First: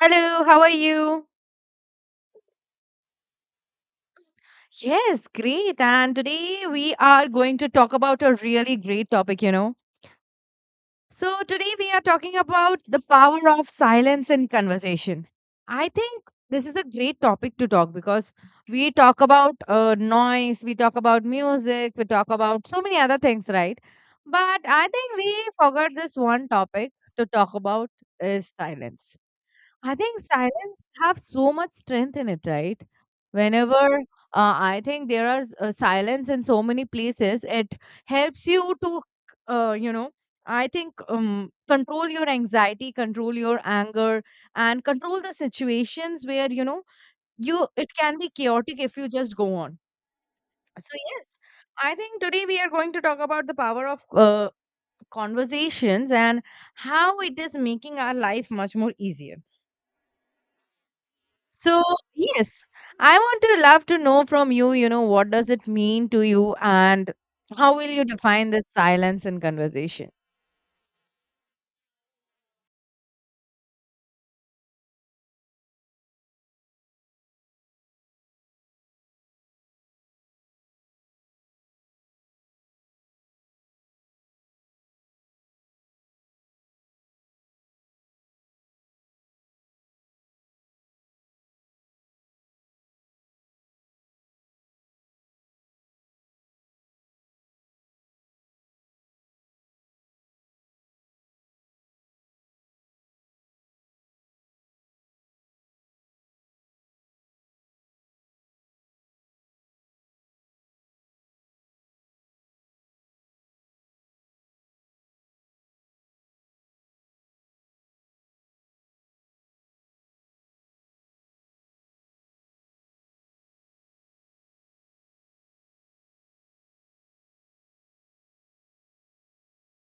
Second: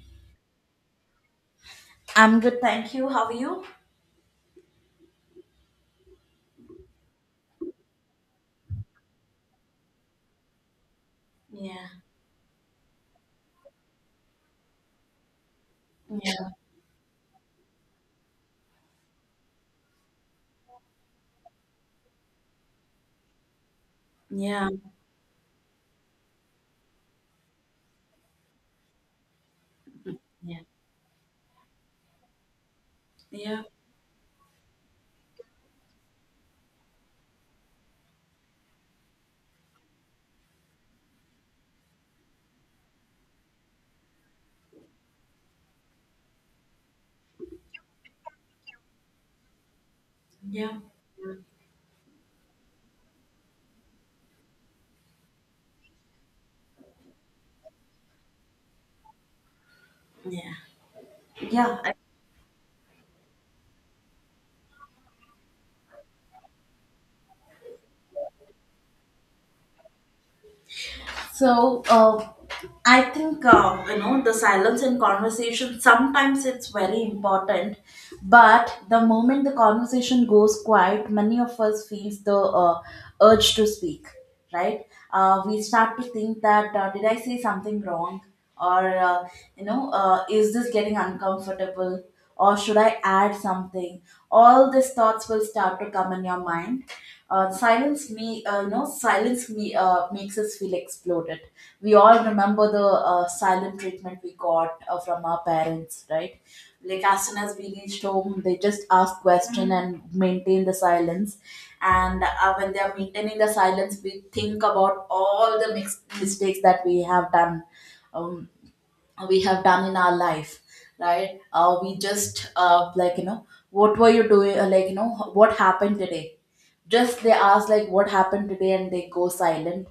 Hello, how are you? I'm good, thank you. How are you? Yes, great. And today we are going to talk about a really great topic, you know. So, today we are Yeah, talking about the power of silence in conversation. I think yeah, this is a great topic to talk because we talk about noise, we talk about music, we talk about so many other things, right? But yeah, I think we forgot this one topic to talk about is silence. I think yeah, silence have so much strength in it, right? yeah, Whenever I think there are silence in so many places, it helps you to, uh, you know, I think control your anxiety, control your anger, and control the situations where you know you it can be chaotic if you just go on. yeah, So yes, I think today we are going to talk about the power of conversations and how it is making our life much more easier. yeah, yeah. So, yes, I want to love to know from you, what does it mean to you and how will you define this silence in conversation? So, I think, the silence in conversation, sometimes it's very important. But the moment the conversation goes quiet, many of us feels the uh, urge to speak. Right? We start to think that, did I say something wrong? Or is this getting uncomfortable, or should I add something? All these thoughts will start to come in your mind. Silence me, silence me, makes us feel exploded. We all remember the silent treatment we got from our parents, right? Like, as soon as we reached home, they just ask question and maintain the silence. And when they are maintaining the silence, we think about all the mistakes that we have done, um, we have done in our life, right? We just, like, you know, what were you doing? Like, you know, what happened today? Just they ask like what happened today and they go silent.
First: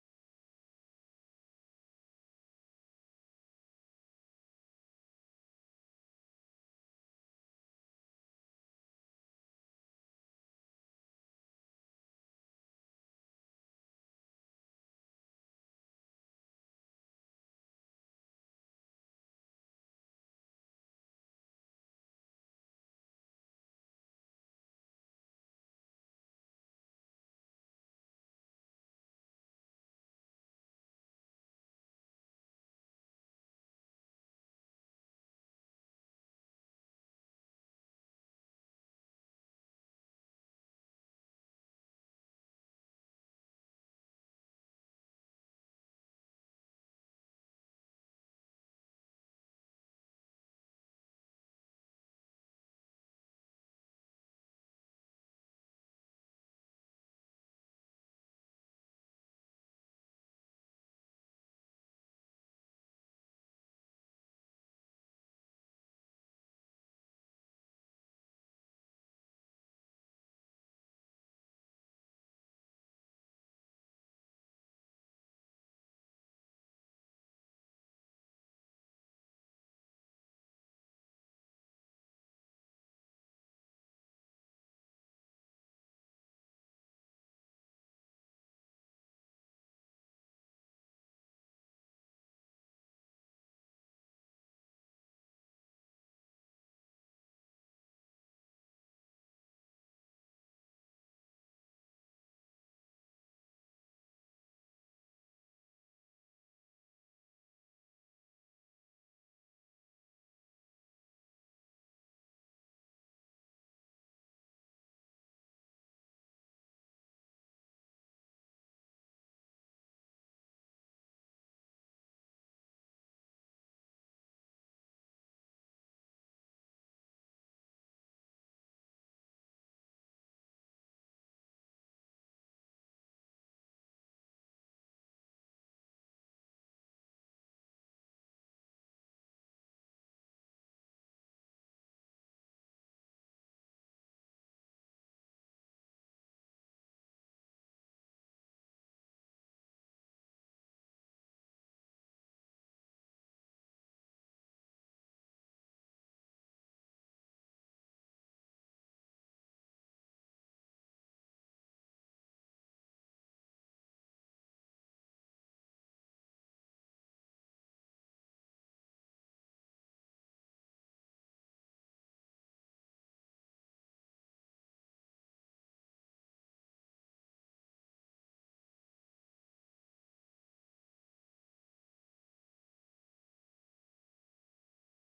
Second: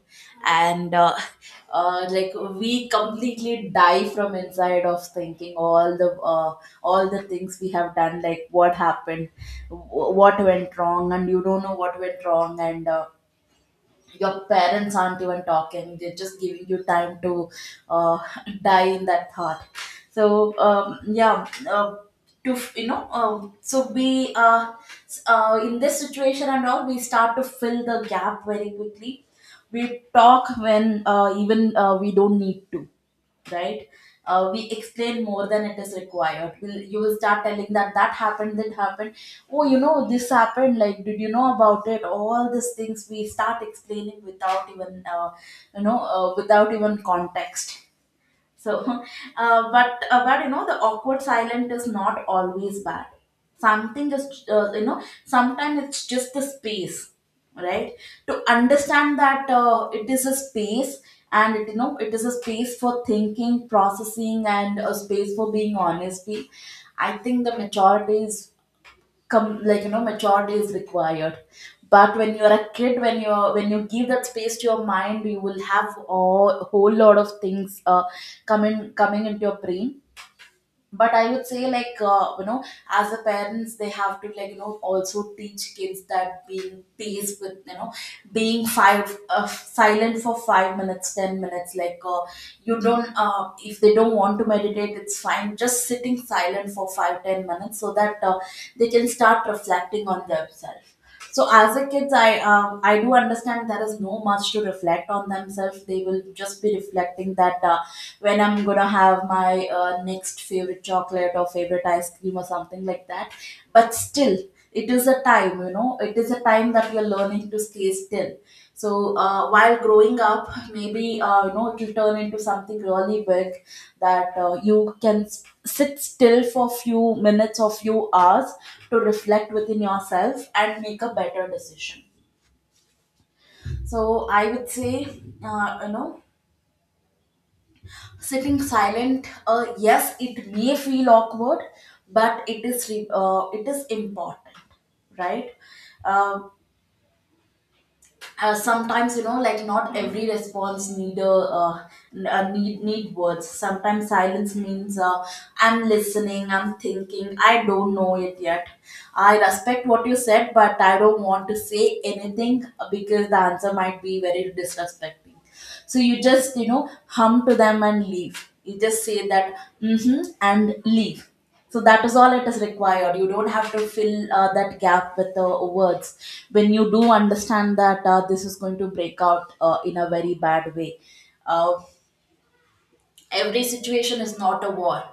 And like, we completely die from inside of thinking all the things we have done. Like, what happened? What went wrong? And you don't know what went wrong. And your parents aren't even talking, they're just giving you time to uh, die in that thought. So, yeah, to, so we, in this situation and all, we start to fill the gap very quickly. We talk when, even, we don't need to, right? We explain more than it is required. You will start telling that that happened, that happened. Oh, you know, this happened. Like, did you know about it? All these things we start explaining without even without even context. So, but, but you know, the awkward silent is not always bad. Something is, you know, sometimes it's just the space, right? To understand that it is a space, and it, you know, it is a space for thinking, processing, and a space for being, honestly. I think the maturity is come, like, you know, maturity is required. But when you're a kid, when you're, when you give that space to your mind, you will have a whole lot of things coming into your brain. But I would say, like, you know, as a parents, they have to, like, you know, also teach kids that being peace with, you know, being five, silent for 5 minutes, 10 minutes like, you don't, if they don't want to meditate, it's fine, just sitting silent for 5 10 minutes, so that they can start reflecting on themselves. So as a kids, I, I do understand there is no much to reflect on themselves, they will just be reflecting that when I'm gonna have my next favorite chocolate or favorite ice cream or something like that. But still, it is a time, you know, it is a time that we are learning to stay still. So, while growing up, maybe, you know, it will turn into something really big, that you can sit still for few minutes or few hours to reflect within yourself and make a better decision. So I would say, you know, sitting silent, yes, it may feel awkward, but it is it is important, right? Um Sometimes, you know, like, not every response need a, uh, need words. Sometimes silence means, I'm listening, I'm thinking, I don't know it yet, I respect what you said but I don't want to say anything, because the answer might be very disrespecting. So you just, you know, hum to them and leave. You just say that, mm-hmm, and leave. So that is all it is required. You don't have to fill that gap with words. When you do understand that this is going to break out in a very bad way. Uh, every situation is not a war,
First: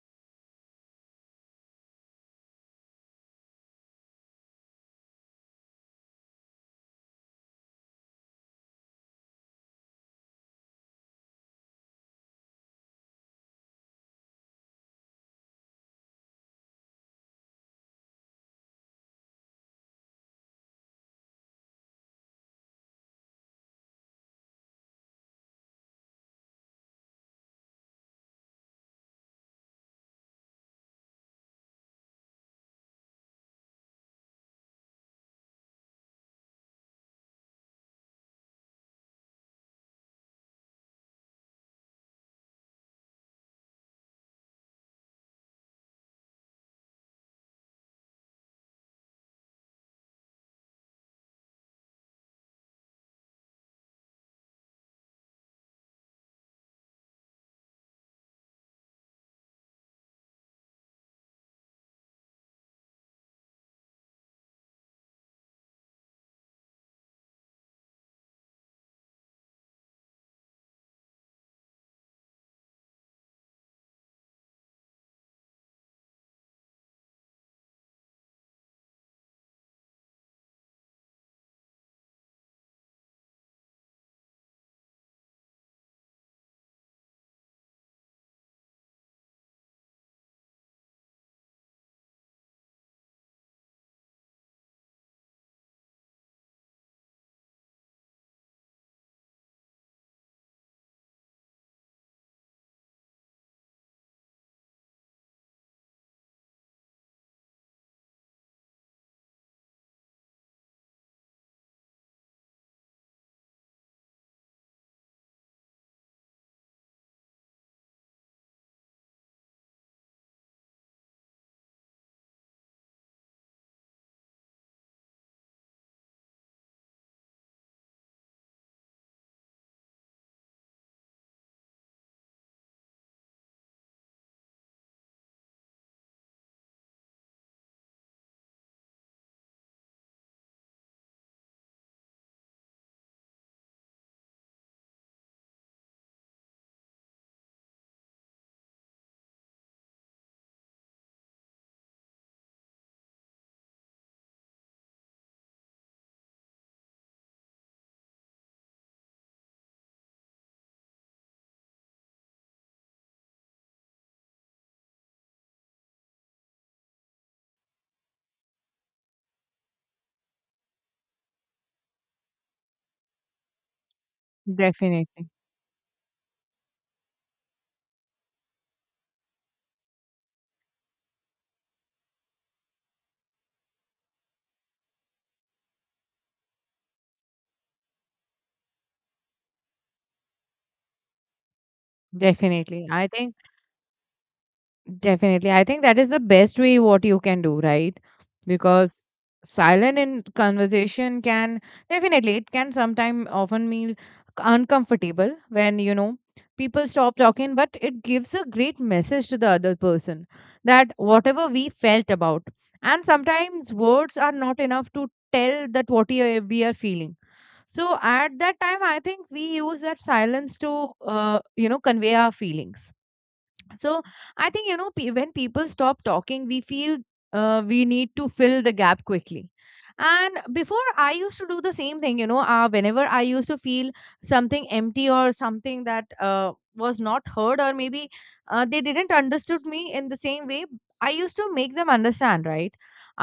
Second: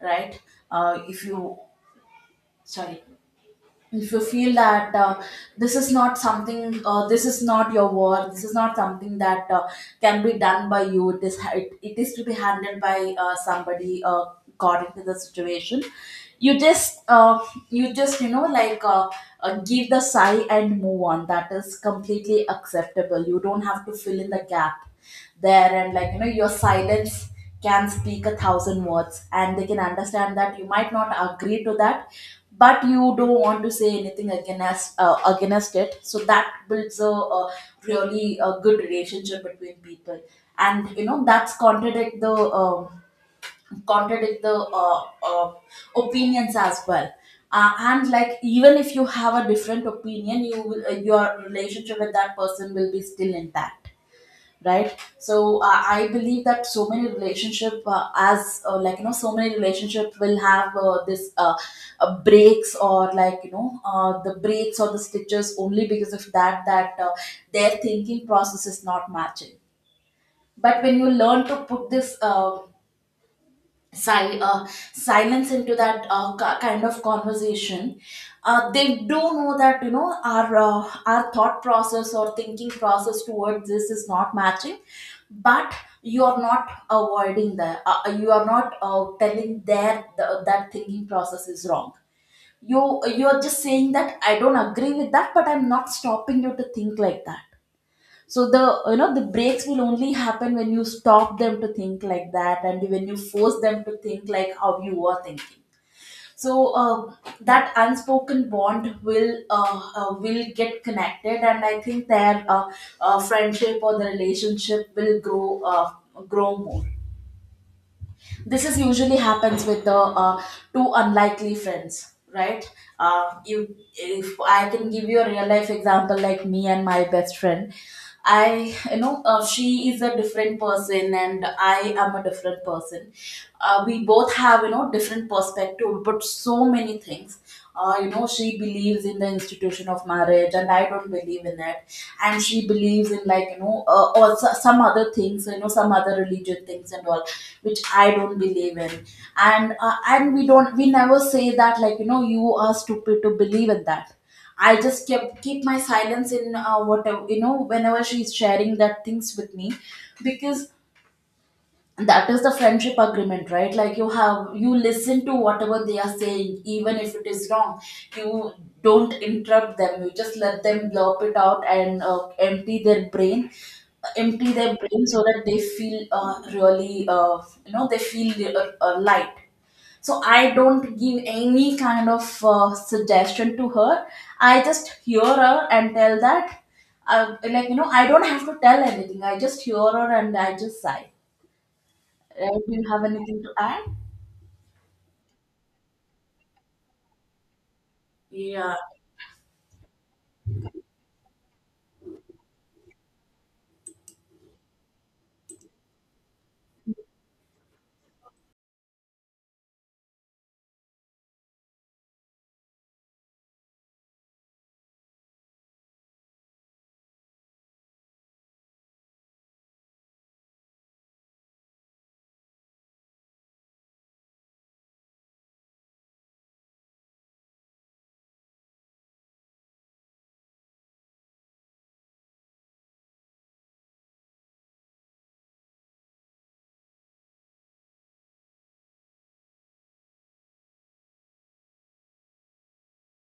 right? If you, sorry, if you feel that this is not something, this is not your war, this is not something that can be done by you, it is to be handled by somebody according to the situation. You just, you just, you know, like, give the sigh and move on. That is completely acceptable. You don't have to fill in the gap there. And like, you know, your silence can speak a thousand words, and they can understand that you might not agree to that, but you don't want to say anything against, against it. So that builds a really a good relationship between people. And you know, that's contradict the, um, contradict the uh, uh, opinions as well. And like, even if you have a different opinion, you will, your relationship with that person will be still intact, right? So I believe that so many relationship, as like, you know, so many relationship will have this, breaks, or like, you know, the breaks or the stitches, only because of that, that their thinking process is not matching. But when you learn to put this, si- uh, silence into that kind of conversation, they do know that, you know, our thought process or thinking process towards this is not matching. But you are not avoiding that, you are not telling their the, that thinking process is wrong. You're just saying that I don't agree with that, but I'm not stopping you to think like that. So the, you know, the breaks will only happen when you stop them to think like that, and when you force them to think like how you were thinking. So that unspoken bond will, will get connected. And I think their friendship or the relationship will grow, grow more. This is usually happens with the two unlikely friends, right? You, if I can give you a real life example, like, me and my best friend, I, you know, she is a different person and I am a different person. We both have, you know, different perspective, but so many things, you know, she believes in the institution of marriage and I don't believe in it. And she believes in, like, you know, or some other things, you know, some other religion things and all, which I don't believe in. And we don't, we never say that, like, you know, you are stupid to believe in that. I just kept keep my silence in, whatever, you know, whenever she's sharing that things with me, because that is the friendship agreement, right? Like, you have, you listen to whatever they are saying, even if it is wrong. You don't interrupt them, you just let them blurb it out and empty their brain, so Definitely. that they feel, really you know, they feel light. So I don't give any kind of suggestion to her. I just hear her and tell that, like, you know, I don't have to tell anything. I just hear her and I just sigh. Do you Definitely. have I think anything to add? definitely. I think that is the best way what you can do, right? Yeah. Because silent in conversation can definitely it can sometime often mean uncomfortable when you know people stop talking, but it gives a great message to the other person that whatever we felt about. And sometimes words are not enough to tell that what we are feeling. So at that time, I think we use that silence to convey our feelings. So I think when people stop talking we feel we need to fill the gap quickly. And before I used to do the same thing, whenever I used to feel something empty or something that was not heard, or maybe they didn't understood me in the same way. I used to make them understand, right?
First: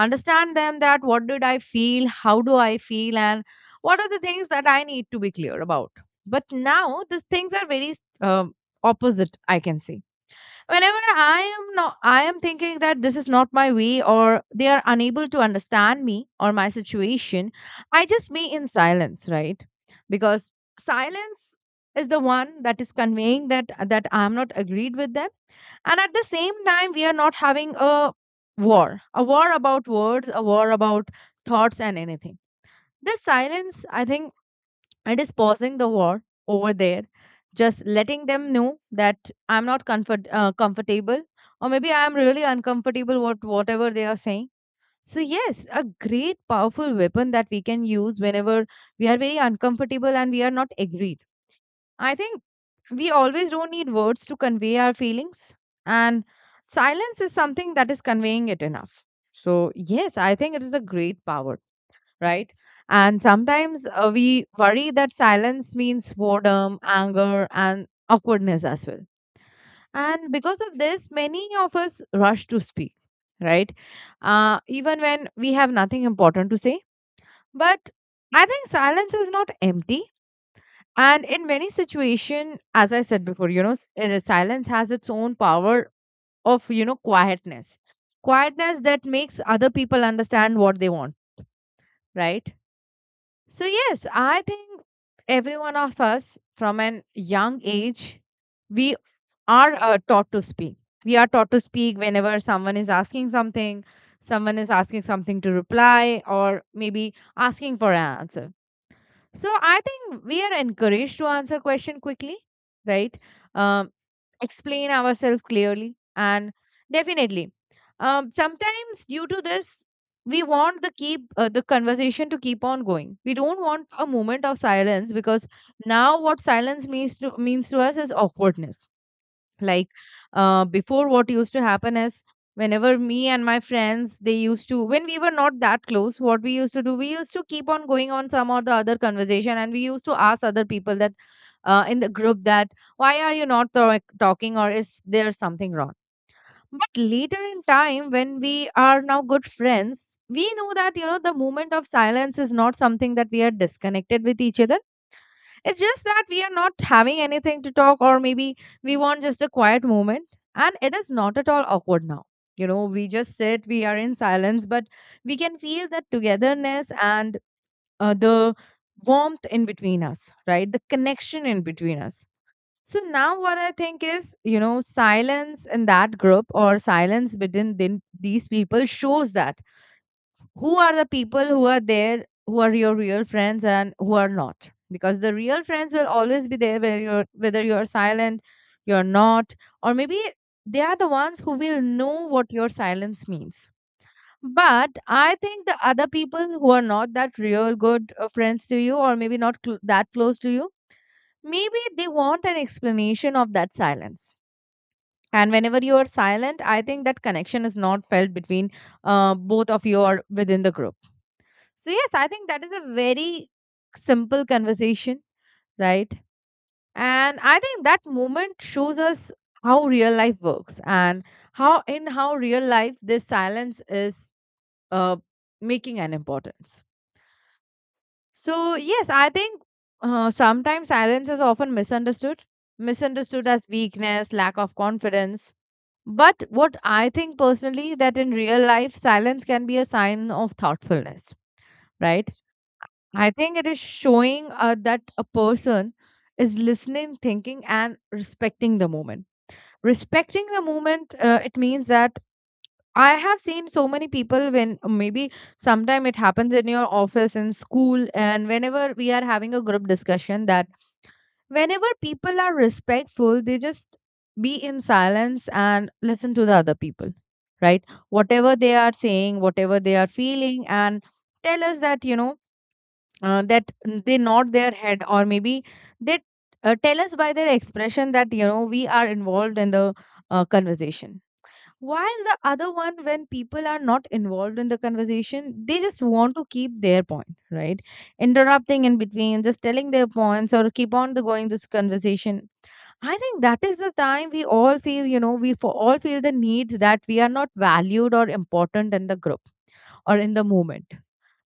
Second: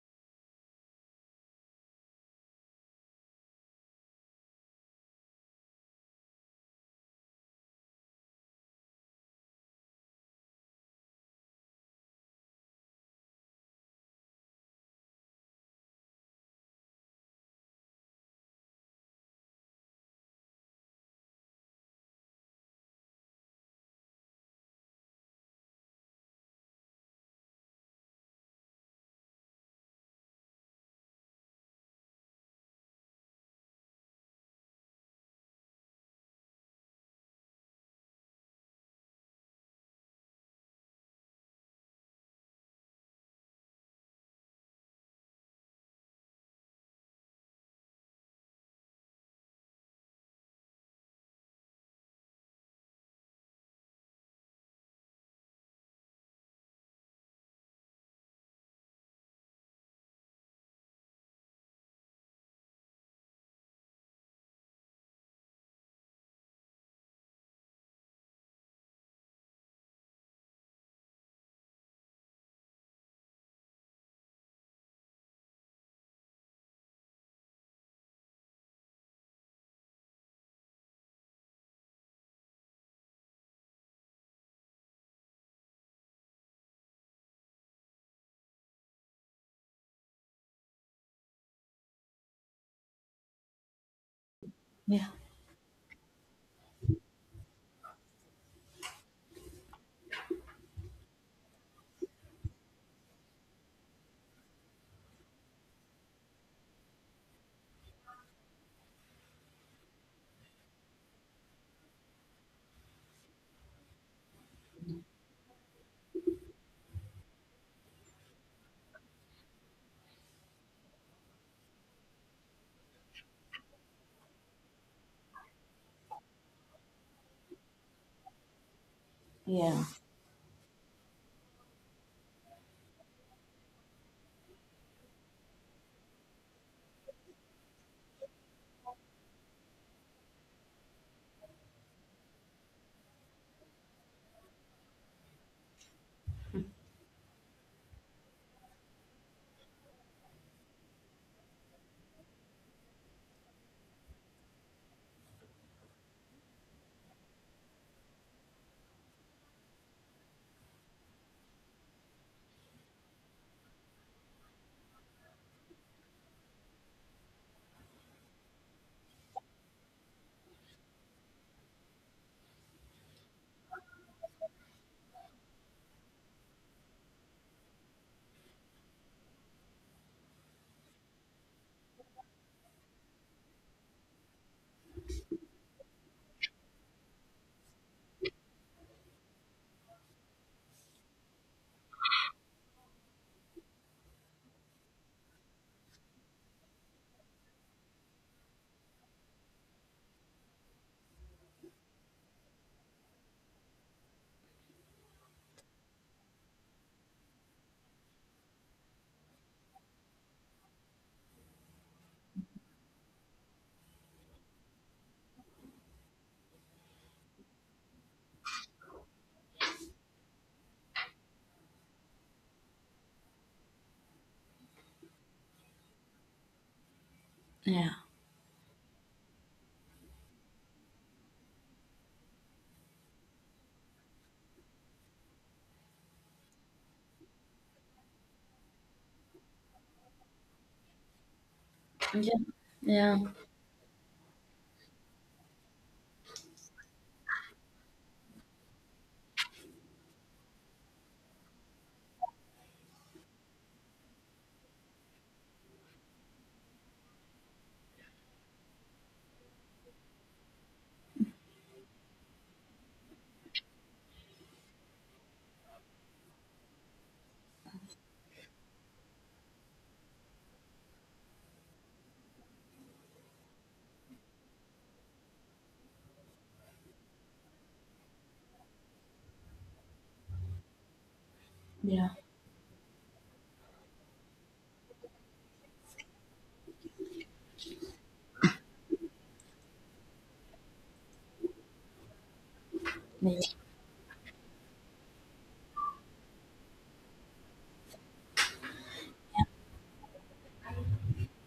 Understand them that what did I feel, how do I feel, and what are the things that I need to be clear about. But now these things are very um opposite, I can say. Whenever I am not I am thinking that this is not my way, or they are unable to understand me or my situation, I just be in silence, right? Because silence is the one that is conveying that that I am not agreed with them. And at the same time we are not having a war, a war about words, a war about thoughts and anything. This silence, I think, it is pausing the war over there, just letting them know that I'm not comfortable, or maybe I'm really uncomfortable what whatever they are saying. So yes, a great powerful weapon that we can use whenever we are very uncomfortable and we are not agreed. I think we always don't need words to convey our feelings, and silence is something that is conveying it enough. So yes, I think it is a great power, right? And sometimes we worry that silence means boredom, anger, and awkwardness as well. And because of this, many of us rush to speak, right? Even when we have nothing important to say. But I think silence is not empty. And in many situations, as I said before, you know, silence has its own power of, you know, quietness. Quietness that makes other people understand what they want, right? So, yes, I think Yeah. every one of us from an young age, we are taught to speak. We are taught to speak whenever someone is asking something, someone is asking something to reply, or maybe asking for an answer. So, I think we are encouraged to answer question quickly, right? Um, Explain ourselves clearly, and definitely sometimes due to this we want the keep the conversation to keep on going. We don't want a moment of silence, because now what silence means to means to us is awkwardness. Yeah. Like before what used to happen is whenever me and my friends they used to when we were not that close, what we used to do, we used to keep on going on some or the other conversation, and we used to ask other people that in the group that why are you not talking or is there something wrong. But later in time when we are now good friends, we know that, you know, the moment of silence is not something that we are disconnected with each other. It's just that we are not having anything to talk, or maybe we want just a quiet moment. And it is not at all awkward now. You know, we just sit, we are in silence, but we can feel that togetherness and the warmth in between us, right? The connection in between us. So now, what I think is, you know, silence in that group or silence between these people shows that who are the people who are there, who are your real friends and who are not, because the real friends will always be there whether you're silent you're not, or maybe they are the ones who will know what your silence means. But I think the other people who are not that real good friends to you, or maybe not that close to you, maybe they want an explanation of that silence. And whenever you are silent, I think that connection is not felt between both of you or within the group. So, yes, I think that is a very simple conversation, right? And I think that moment shows us how real life works, and in how real life, this silence is uh, making an importance. Yeah. So, yes, I think sometimes silence is often misunderstood, misunderstood as weakness, lack of confidence. But what I think personally that in real life, silence can be a sign of thoughtfulness, right? Yeah. Yeah. I think it is showing that a person is listening, thinking, and respecting the moment. Respecting the moment, it means that I have seen so many people when maybe sometime it happens in your office, in school, and whenever we are having a group discussion, that whenever people are respectful, they just be in silence and listen to the other people, right? Whatever they are saying, whatever they are feeling, and tell us that, that they nod their head, or maybe they tell us by their expression that you know we are involved in the conversation. Yeah. Yeah. While the other one, when people are not involved in the conversation, they just want to keep their point, right? Interrupting in between, just telling their points or keep on the going this conversation. I think that is the time we all feel, you know, we for all feel the need that we are not valued or important in the group or in the moment,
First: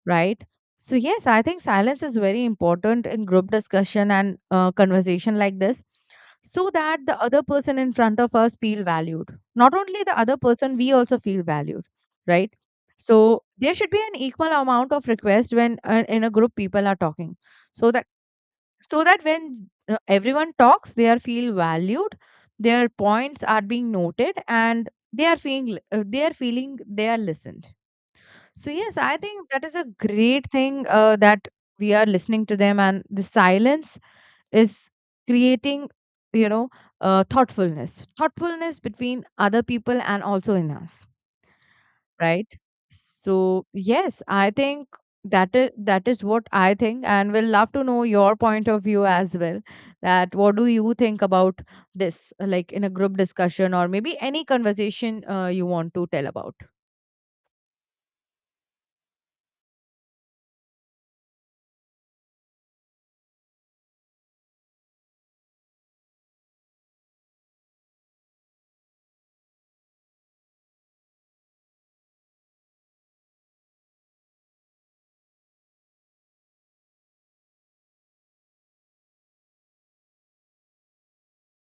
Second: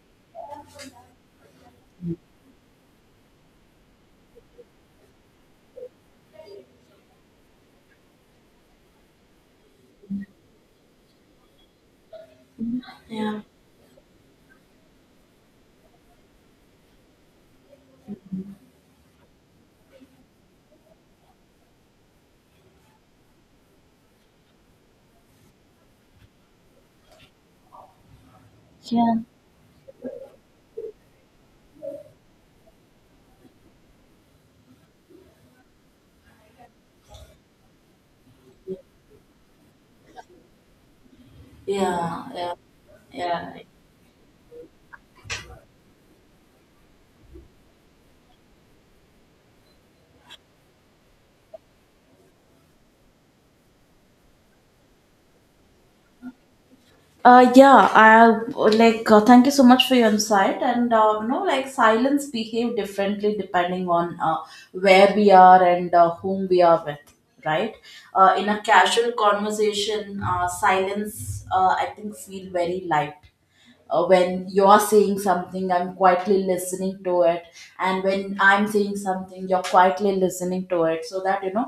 right? So, yes, I think silence is very important in group discussion and conversation like this, so that the other person in front of us feel valued. Not only the other person, we also feel valued, right? So there should be an equal amount of request when in a group people are talking, so that so that when everyone talks they are feel valued, their points are being noted, and they are feeling they are feeling they are listened. So yes, Yeah. I think that is a great thing that we are listening to them, and the silence is creating, you know, thoughtfulness between other people and also in us, Yeah. right? Yeah. Yeah. So yes, I think that is what I think, and we'll love to know your point of view as well. That what do you think about this, like in a group discussion or maybe any conversation you want to tell about? Yeah, I, thank you so much for your insight. And you know, like, silence behave differently depending on where we are and whom we are with, right? In a casual conversation, silence, I think, feel very light. When you're saying something, I'm quietly listening to it, and when I'm saying something, you're quietly listening to it, so that you know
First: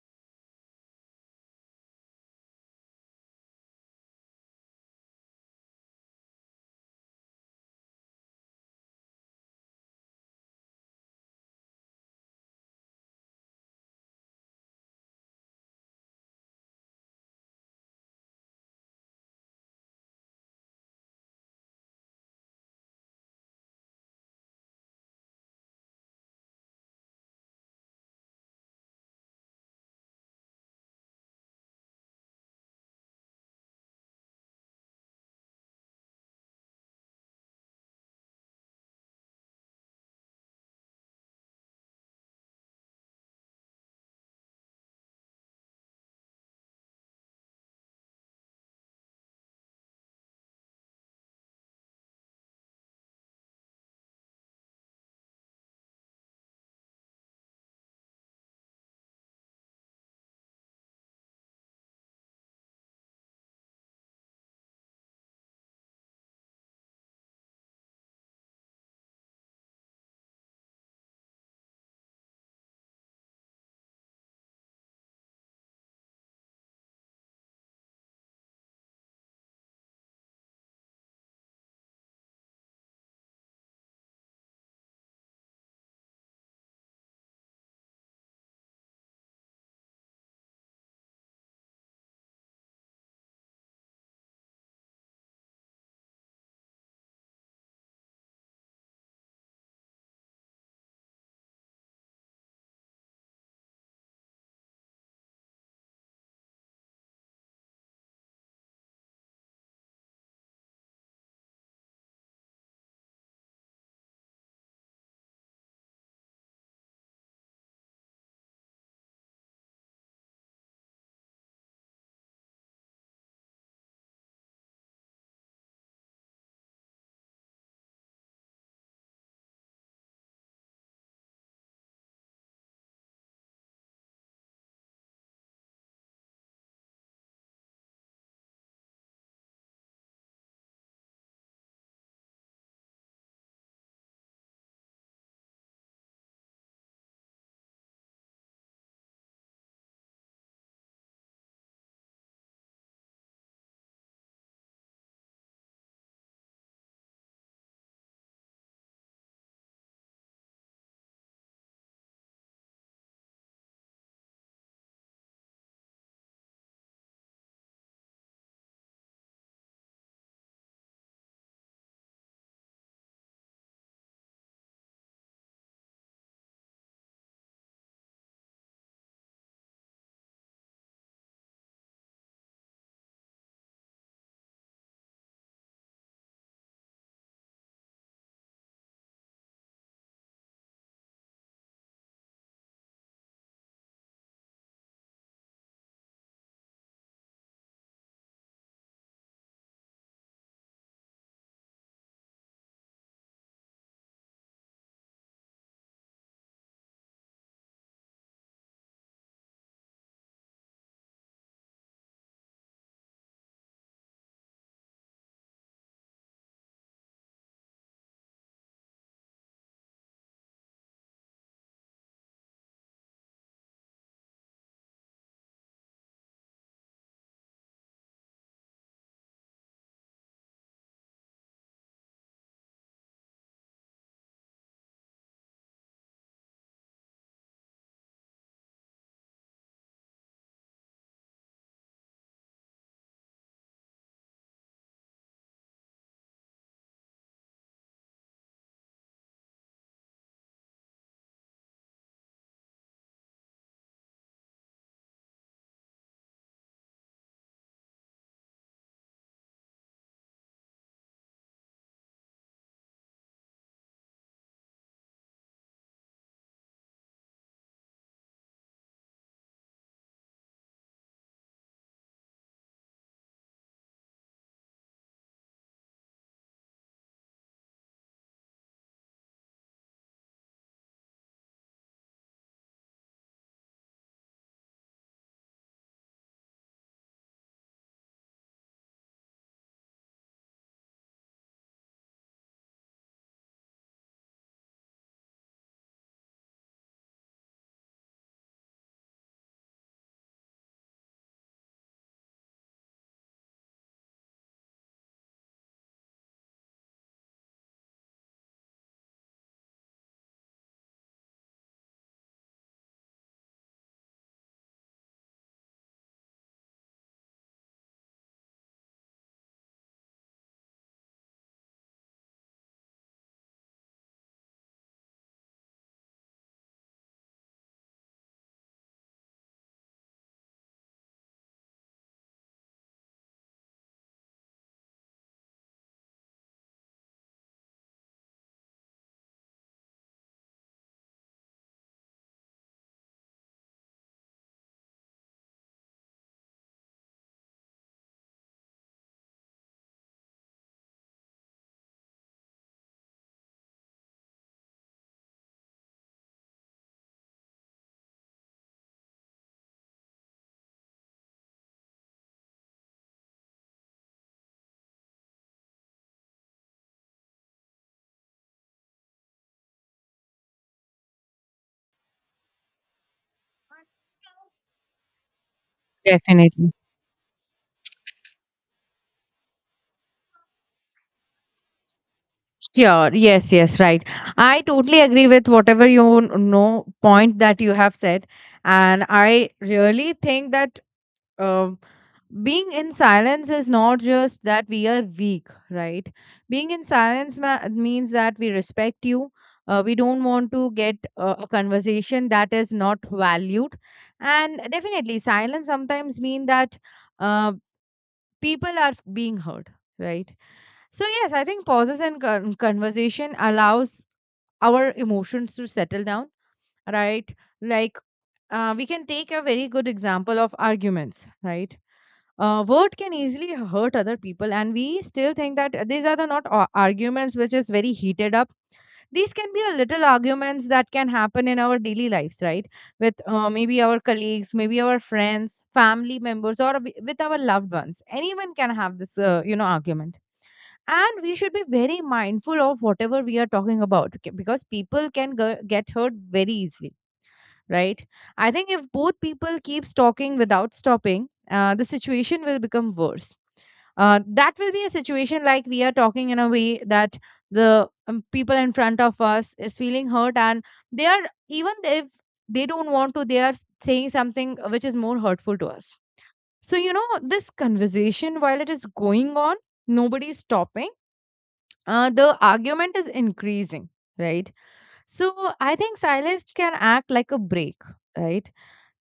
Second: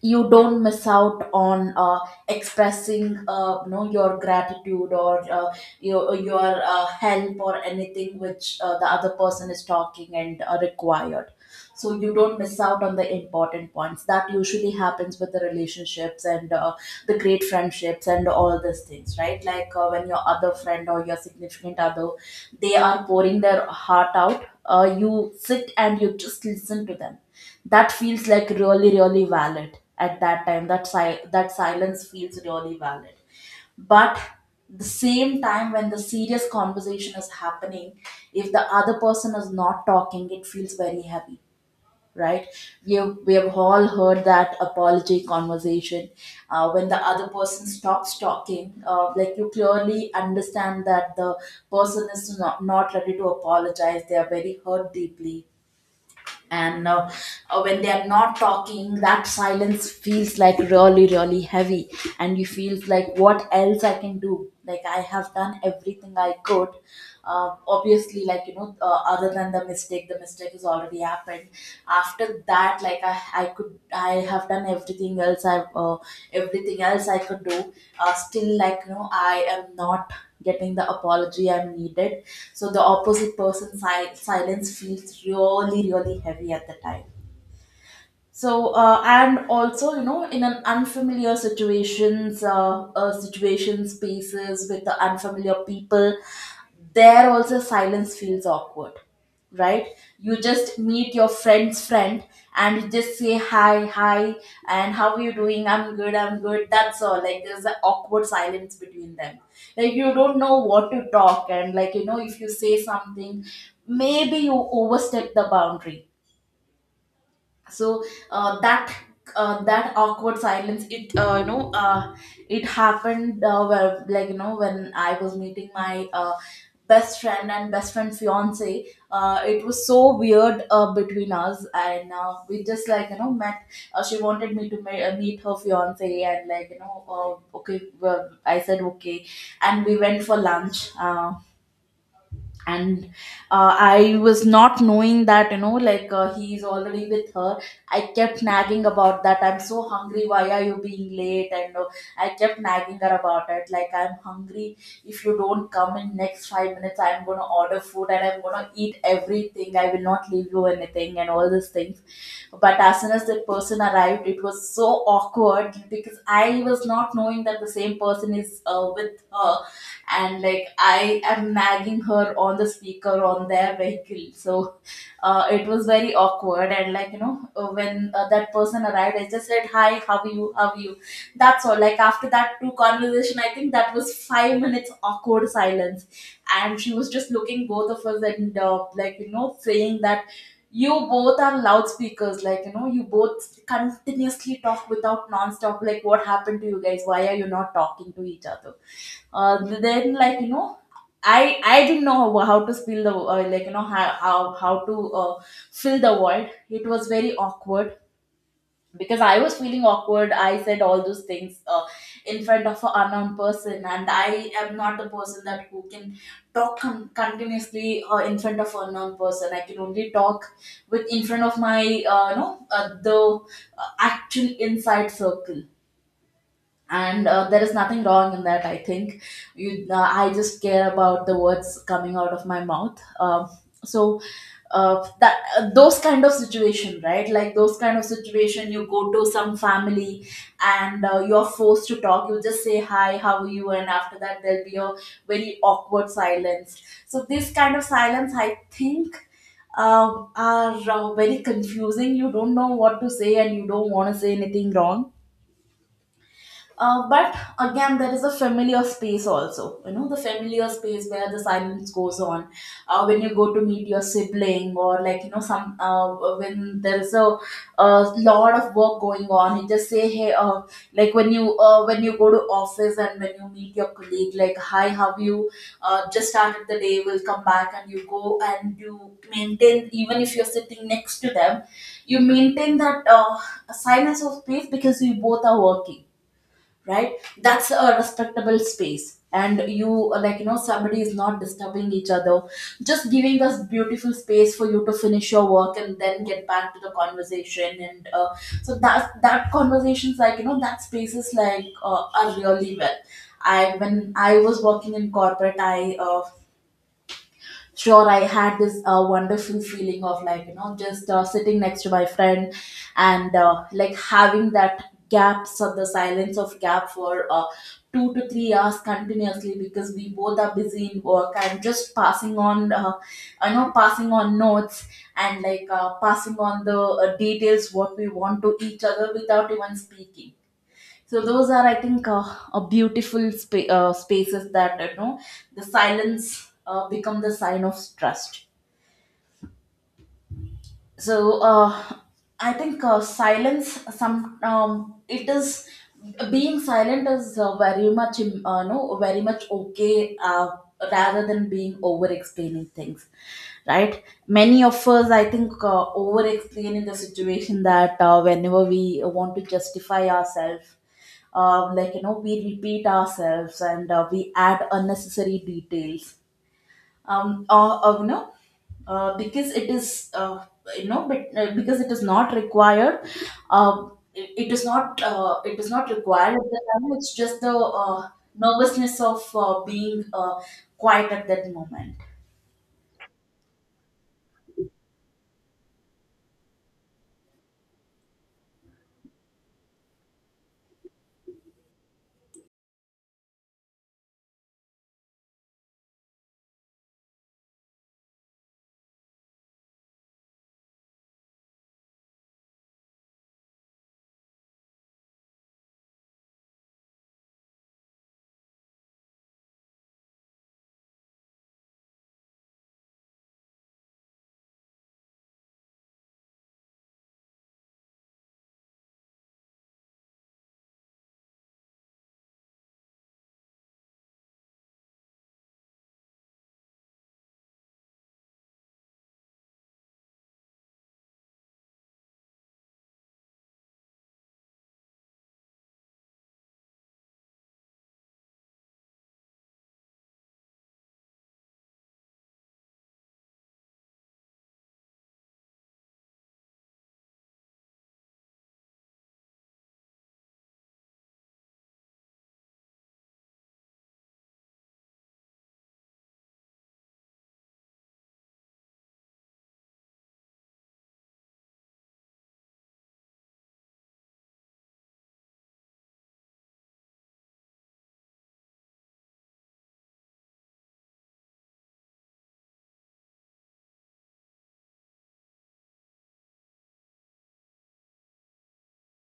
you don't miss out on expressing, your gratitude, or your help, or anything which the other person is talking and required. So you don't miss out on the important points that usually happens with the relationships and the great friendships and all these things, right? Like when your other friend or your significant other, they are pouring their heart out, you sit and you just listen to them. That feels like really, really valid at that time. That that silence feels really valid. But the same time, when the serious conversation is happening, if the other person is not talking, it feels very heavy, right? We have all heard that apology conversation. When the other person stops talking, like, you clearly understand that the person is not ready to apologize. They are very hurt deeply, and when they are not talking, that silence feels like really, really heavy, and you feel like what else I can do. Like, I have done everything I could. Obviously, like, you know, other than the mistake, the mistake has already happened. After that, like, I could I have done everything else, I everything else I could do. Still, like, you know, I am not getting the apology I'm needed. So the opposite person, silence feels really, really heavy at the time. And also, you know, in an unfamiliar situations, situation spaces with the unfamiliar people, there also silence feels awkward, right? You just meet your friend's friend, and you just say, "Hi, hi, and how are you doing?" "I'm good, I'm good." That's all. Like, there's an awkward silence between them. Like, you don't know what to talk, and, like, you know, if you say something, maybe you overstep the boundary. So uh, that that awkward silence, it, it happened where, like, you know, when I was meeting my best friend and best friend fiance, it was so weird between us, and we just, like, you know, met. She wanted me to meet her fiance, and, like, you know, okay, well, I said okay, and we went for lunch, and I was not knowing that, you know, like, he is already with her. I kept nagging about that, "I'm so hungry, why are you being late?" And I kept nagging her about it, like, "I'm hungry. If you don't come in next 5 minutes, I'm going to order food and I'm going to eat everything. I will not leave you anything," and all these things. But as soon as that person arrived, it was so awkward, because I was not knowing that the same person is with her, and, like, I am nagging her on the speaker on their vehicle. So it was very awkward. And, like, you know, when that person arrived, I just said, "Hi, how are you, how are you." That's all. Like, after that two conversation, I think that was 5 minutes awkward silence, and she was just looking both of us, and, like, you know, saying that, "You both are loudspeakers, like, you know, you both continuously talk without non-stop. Like, what happened to you guys? Why are you not talking to each other?" Then, like, you know, I didn't know how to spill the, like, you know, how to fill the void. It was very awkward, because I was feeling awkward. I said all those things in front of an unknown person, and I am not the person that who can talk continuously in front of an unknown person. I can only talk with in front of my no the actual inside circle. And there is nothing wrong in that. I think you. I just care about the words coming out of my mouth. So that Those kind of situation, right? Like, those kind of situation, you go to some family and you're forced to talk. You just say, "Hi, how are you?" And after that, there'll be a very awkward silence. So this kind of silence, I think are very confusing. You don't know what to say, and you don't want to say anything wrong. But again, there is a familiar space also. You know, the familiar space where the silence goes on. When you go to meet your sibling, or, like, you know, some, when there is a lot of work going on, you just say, "Hey," like, when you when you go to office and when you meet your colleague, like, "Hi, how you just started the day? We'll come back," and you go and you maintain. Even if you're sitting next to them, you maintain that silence of space, because you both are working, right? That's a respectable space, and you, like, you know, somebody is not disturbing each other, just giving us beautiful space for you to finish your work and then get back to the conversation. And so that that conversations, like, you know, that spaces, like, are really well. I when I was working in corporate, I sure, I had this wonderful feeling of, like, you know, just sitting next to my friend and, like, having that gaps, or the silence of gap, for 2 to 3 hours continuously, because we both are busy in work, and just passing on, passing on notes, and, like, passing on the details what we want to each other without even speaking. So those are, I think, a beautiful spaces that, you know, the silence become the sign of trust. So I think, silence some, it is, being silent is, very much im- no very much okay, rather than being over explaining things, right? Many of us, I think, over explaining the situation, that whenever we want to justify ourselves, like, you know, we repeat ourselves, and we add unnecessary details. um uh, uh, you know because it is, you know but because it is not required. uh, it is not, it is not required at the Definitely. time. It's just the nervousness of being quiet at that moment. Sure. Yes, yes, right. I totally agree with whatever you know point that you have said. And I really think that um being in silence is not just that we are weak, right? Being in silence means that we respect you. We don't want to get a conversation that is not valued. And definitely, silence sometimes mean that uh, people are being heard, right? So yes, I think pauses and conversation allows our emotions to settle down, right? Like we can take a very good example of arguments, right? Word can easily hurt other people, and we still think that these are the not arguments which is very heated up. These can be a little arguments that can happen in our daily lives, right? With maybe our colleagues, maybe our friends, family members, or with our loved ones. Anyone can have this, argument, and we should be very mindful of whatever we are talking about, okay, because people can get hurt very easily, right? I think if both people keeps talking without stopping, the situation will become worse. Uh, that will be a situation like we are talking in a way that the people in front of us is feeling hurt, and they are, even if they don't want to, they are saying something which is more hurtful to us. So, this conversation, while it is going on, nobody is stopping, the argument is increasing, right? So I think silence can act like a break, right?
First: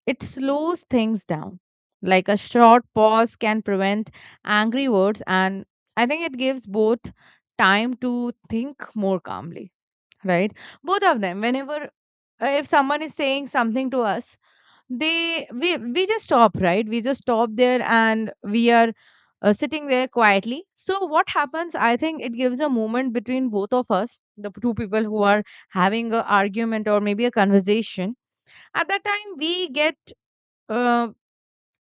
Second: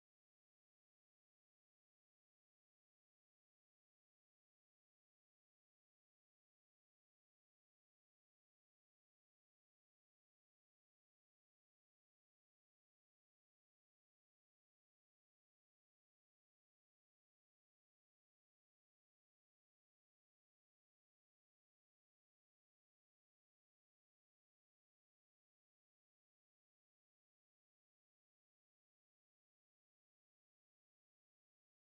It slows things down. Like a short pause can prevent angry words, and I think it gives both time to think more calmly, right? Both of them, whenever, if someone is saying something to us, they we just stop, right, we just stop there and we are sitting there quietly. So what happens, I think it gives a moment between both of us, the two people who are having a argument or maybe a conversation. At that time, we get, uh,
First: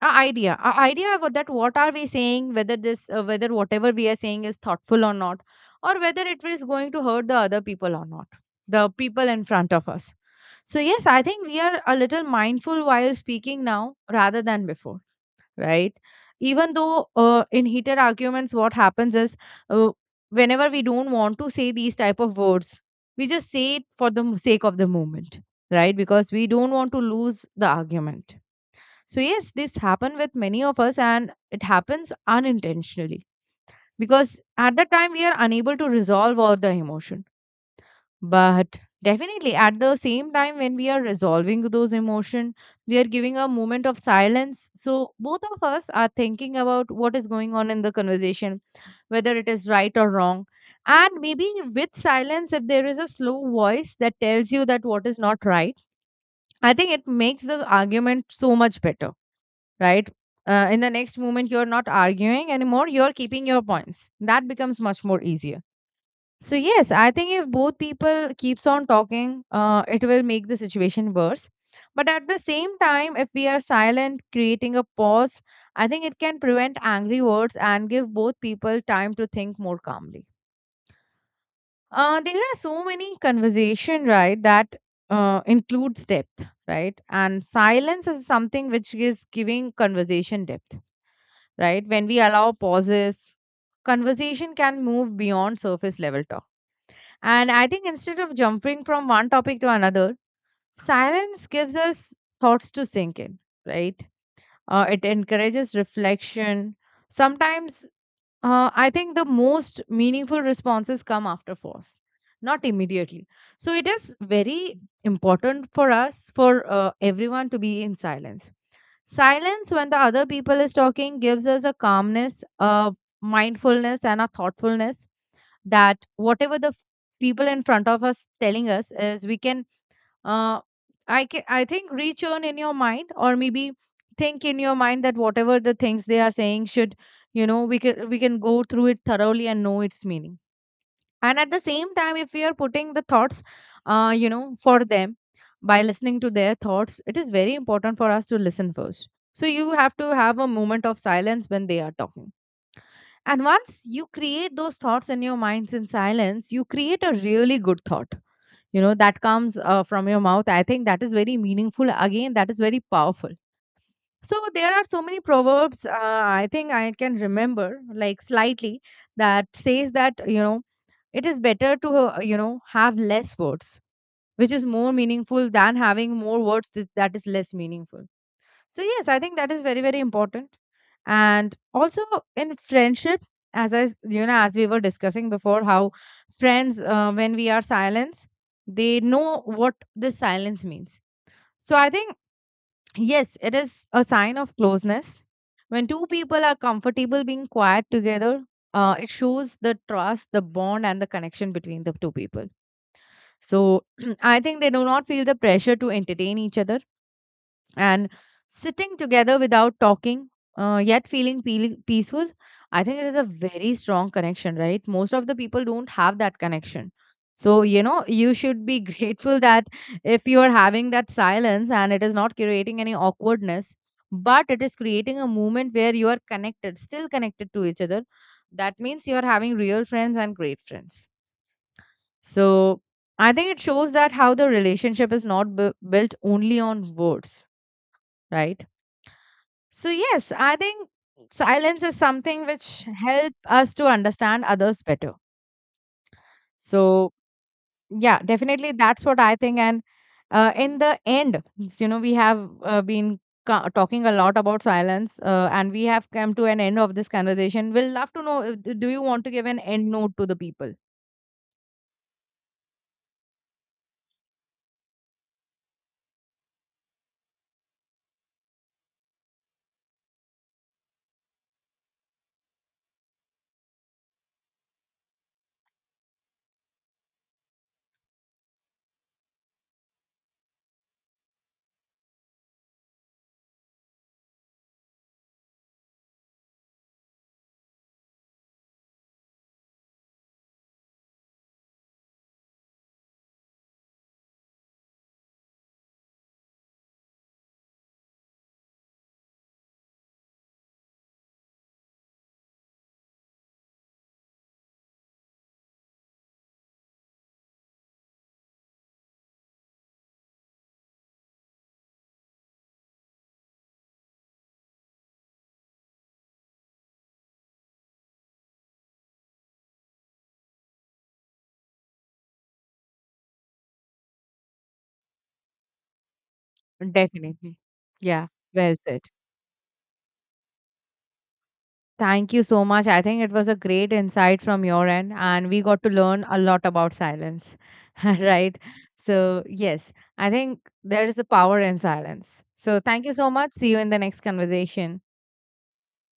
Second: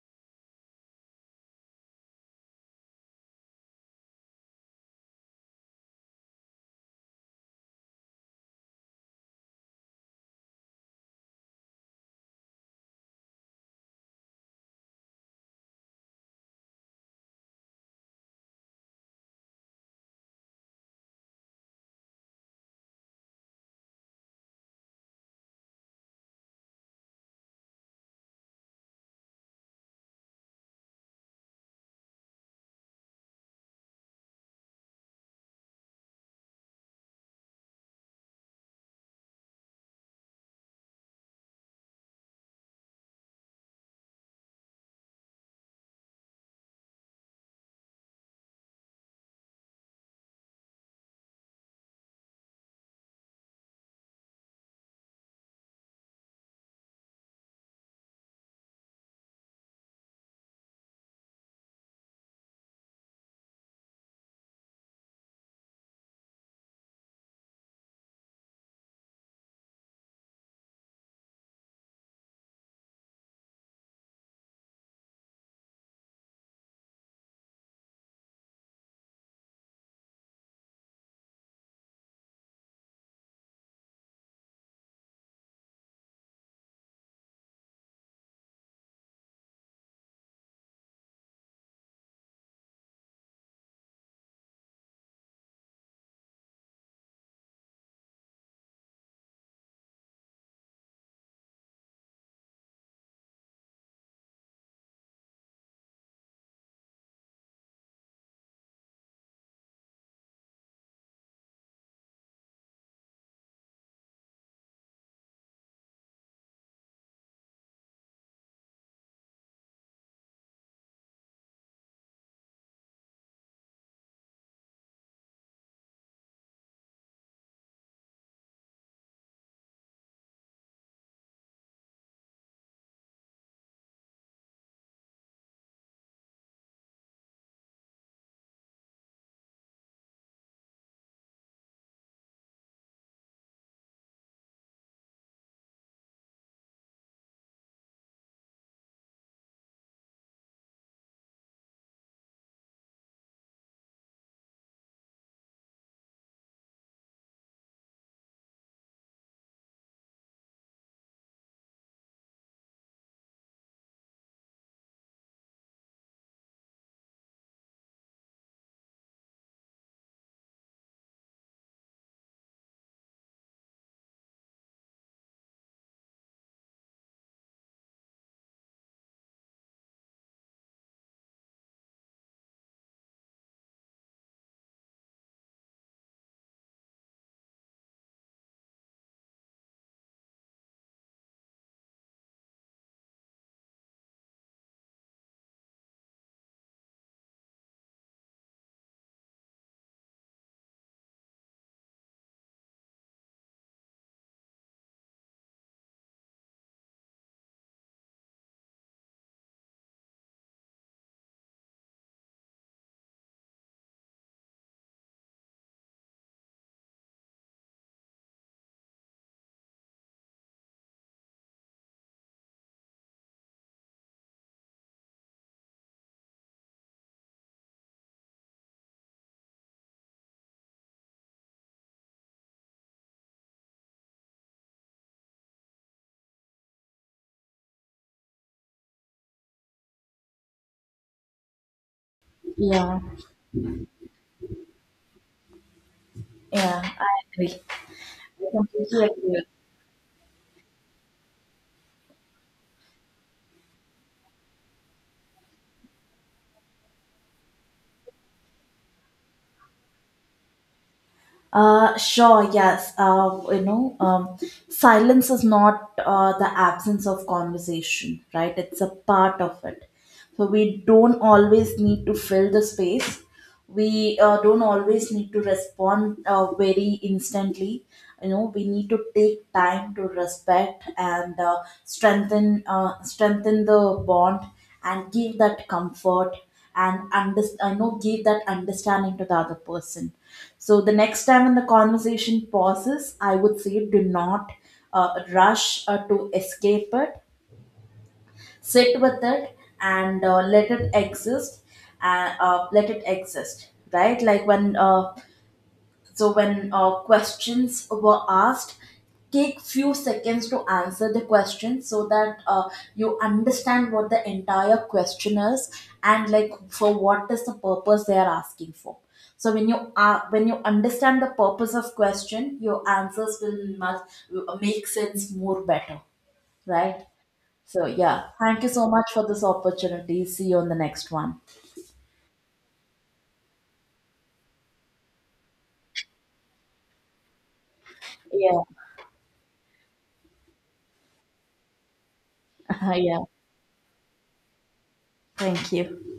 a idea, a idea about that, what are we saying, whether this whether whatever we are saying is thoughtful or not, or whether it is going to hurt the other people or not, the people in front of us. So yes, I think we are a little mindful while speaking now rather than before, right? Even though, in heated arguments, what happens is, uh, whenever we don't want to say these type of words, we just say it for the sake of the moment, right, because we don't want to lose the argument. So yes, this happened with many of us, and it happens unintentionally, because at the time we are unable to resolve all the emotion. But definitely at the same time when we are resolving those emotion, we are giving a moment of silence. So both of us are thinking about what is going on in the conversation, whether it is right or wrong. And maybe with silence, if there is a slow voice that tells you that what is not right, I think it makes the argument so much better, right? In the next moment, you're not arguing anymore, you're keeping your points. That becomes much more easier. So, yes, I think if both people keeps on talking, it will make the situation worse. But at the same time, if we are silent, creating a pause, I think it can prevent angry words and give both people time to think more calmly. There are so many conversation, right, that includes depth, right? And silence is something which is giving conversation depth, right? When we allow pauses, conversation can move beyond surface level talk. And I think instead of jumping from one topic to another, silence gives us thoughts to sink in, right? It encourages reflection. Sometimes I think the most meaningful responses come after force, not immediately. So it is very important for us, for everyone to be in silence. Silence when the other people is talking gives us a calmness, a mindfulness, and a thoughtfulness, that whatever the people in front of us telling us is, we can, uh, I think, return in your mind, or maybe think in your mind, that whatever the things they are saying should, you know, we can go through it thoroughly and know its meaning. And at the same time, if we are putting the thoughts, for them, by listening to their thoughts, it is very important for us to listen first. So you have to have a moment of silence when they are talking, and once you create those thoughts in your minds in silence, you create a really good thought, you know, that comes from your mouth. I think that is very meaningful. Again, that is very powerful. So there are so many proverbs, I think I can remember like slightly, that says that, you know, it is better to, have less words, which is more meaningful, than having more words that is less meaningful. So, yes, I think that is very, very important. And also, in friendship, as I, s- you know, as we were discussing before, how friends, when we are silent, they know what this silence means. So, I think, yes, it is a sign of closeness. When two people are comfortable being quiet together, it shows the trust, the bond, and the connection between the two people. So I think they do not feel the pressure to entertain each other, and sitting together without talking. Yet feeling peaceful, I think it is a very strong connection, right? Most of the people don't have that connection. So, you know, you should be grateful that if you are having that silence, and it is not creating any awkwardness, but it is creating a moment where still connected to each other, that means you are having real friends and great friends. So I think it shows that how the relationship is not built only on words, right? So, yes, I think silence is something which Yeah, help us to understand others better. yeah, I So, agree. yeah, I definitely completely that's what I agree. think. And in the end, we have been talking a lot about silence, and we have come to an end of this conversation. We'll love to know, do you want to give an end note to the people? Sure, yes. You know, silence is not the absence of conversation, right? It's a part of it. So we don't always need to fill the space. We don't always need to respond very instantly. You know, we need to take time to respect and strengthen the bond, and give that comfort, and under, know give that understanding to the other person. So the next time when the conversation pauses, I would say do not rush to escape it. Sit with it, and let it exist. Let it exist, right? Like, when questions were asked, take few seconds to answer the question, so that you understand what the entire question is, and, like, for what is the purpose they are asking for. So when you are, when you understand the purpose of question, your answers will must make sense more better, right? Definitely. So yeah, Yeah, thank you well so said. much for this opportunity. See you on the next one. Thank you so much. I think it was a great insight from your end, and we got to learn a lot about silence, right? Yeah, So, yes, I think there is a power in silence. So, thank you yeah. so much. See you in the next conversation. Thank you.